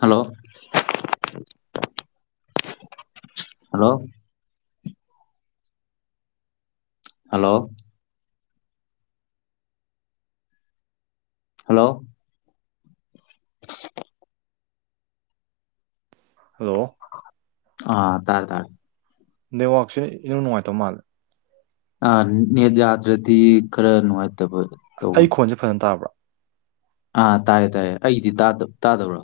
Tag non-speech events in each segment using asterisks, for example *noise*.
hello hello hello hello hello ꯑꯥ ꯇꯥꯔꯦ ꯇꯥꯔꯦ ꯅꯦꯋꯥꯛꯁꯦ ꯏꯅꯨꯡ ꯅꯨꯡꯉꯥꯏꯇꯥ ꯃꯥꯜꯂꯦ ꯥꯑꯥ ꯅꯦꯠ ꯌꯥꯗ꯭ꯔꯥꯗꯤ ꯈꯔ ꯅꯨꯡꯉꯥꯏꯇꯕ ꯑꯩ ꯇꯧꯕꯅꯦ ꯈꯣꯟꯖꯦ ꯐꯖꯟ ꯇꯥꯕ꯭ꯔꯣ ꯑꯥ ꯇꯥꯌꯦ ꯇꯥꯏꯌꯦ ꯑꯩꯒꯤꯗꯤ ꯇꯥꯗ ꯇꯥꯗꯕ꯭ꯔꯣ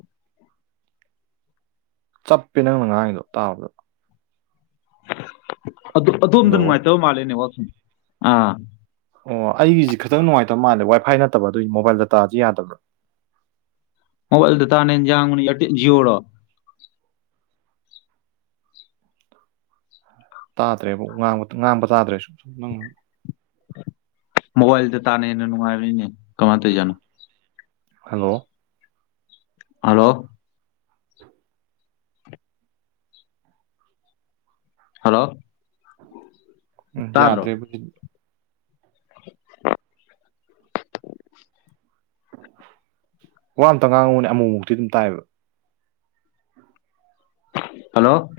ꯆꯞꯄꯦ ꯅꯪꯅ ꯉꯥꯡꯉꯤꯗꯣ ꯇꯥꯕꯗ ꯑꯗꯣ ꯑꯗꯣꯝꯗ ꯍꯜꯂꯣ ꯅꯨꯡꯉꯥꯏꯇꯕ ꯃꯥꯜꯂꯦ ꯅꯦꯋꯥꯛꯁꯤꯡ ꯑꯥ ꯑꯣ ꯑꯩꯒꯤꯖꯤ ꯈꯤꯇꯪ ꯅꯨꯡꯉꯥꯏꯇꯕ ꯃꯥꯜꯂꯦ ꯋꯥꯏ ꯐꯥꯏ ꯅꯠꯇꯕ ꯑꯗꯨꯒꯤ ꯃꯣꯕꯥꯏꯜ ꯗꯇꯥꯖꯤ ꯌꯥꯗꯕ ꯃꯣꯕꯥꯏꯜ ꯗꯥꯇꯥꯅꯦ ꯍꯦꯟ ꯌꯥꯥꯡꯕꯅꯤ ꯏꯌꯔꯇꯦꯜ ꯖꯤꯑꯣꯔꯣ ꯇꯥꯗ꯭ꯔꯦꯕꯣ ꯉꯥꯡꯕ ꯉꯥꯡꯕ ꯇꯥꯗ꯭ꯔꯦ ꯁꯨ ꯁꯨꯝ ꯅꯪ ꯃꯣꯕꯥꯏꯜ ꯗꯥꯇꯥꯅ ꯍꯦꯟꯅ ꯅꯨꯡꯉꯥꯏꯕꯅꯤꯅꯦ ꯀꯃꯥ ꯇꯩꯖꯅꯣ ꯍꯜꯂꯣ ꯍꯂꯣ ꯍꯜꯂꯣ ꯎꯝ ꯇꯥꯗ꯭ꯔꯣ ꯌꯥꯗ꯭ꯔꯦꯕꯨ ꯁꯤꯗꯤ *inaudible* ꯋꯥ ꯑꯝꯇ ꯉꯥꯡꯉꯨꯅꯦ ꯑꯃꯨꯛꯃꯨꯛꯇꯤ ꯑꯗꯨꯝ ꯇꯥꯏꯑꯦꯕ ꯍꯜꯂꯣ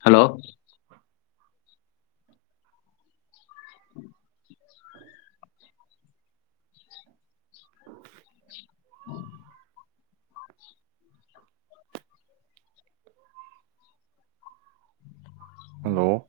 ꯍꯜꯂꯣ *inaudible* ꯎ *inaudible* ꯍꯜꯂꯣ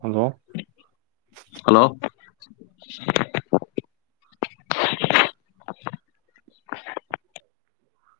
ꯍꯜꯂꯣ ꯍꯜꯂꯣ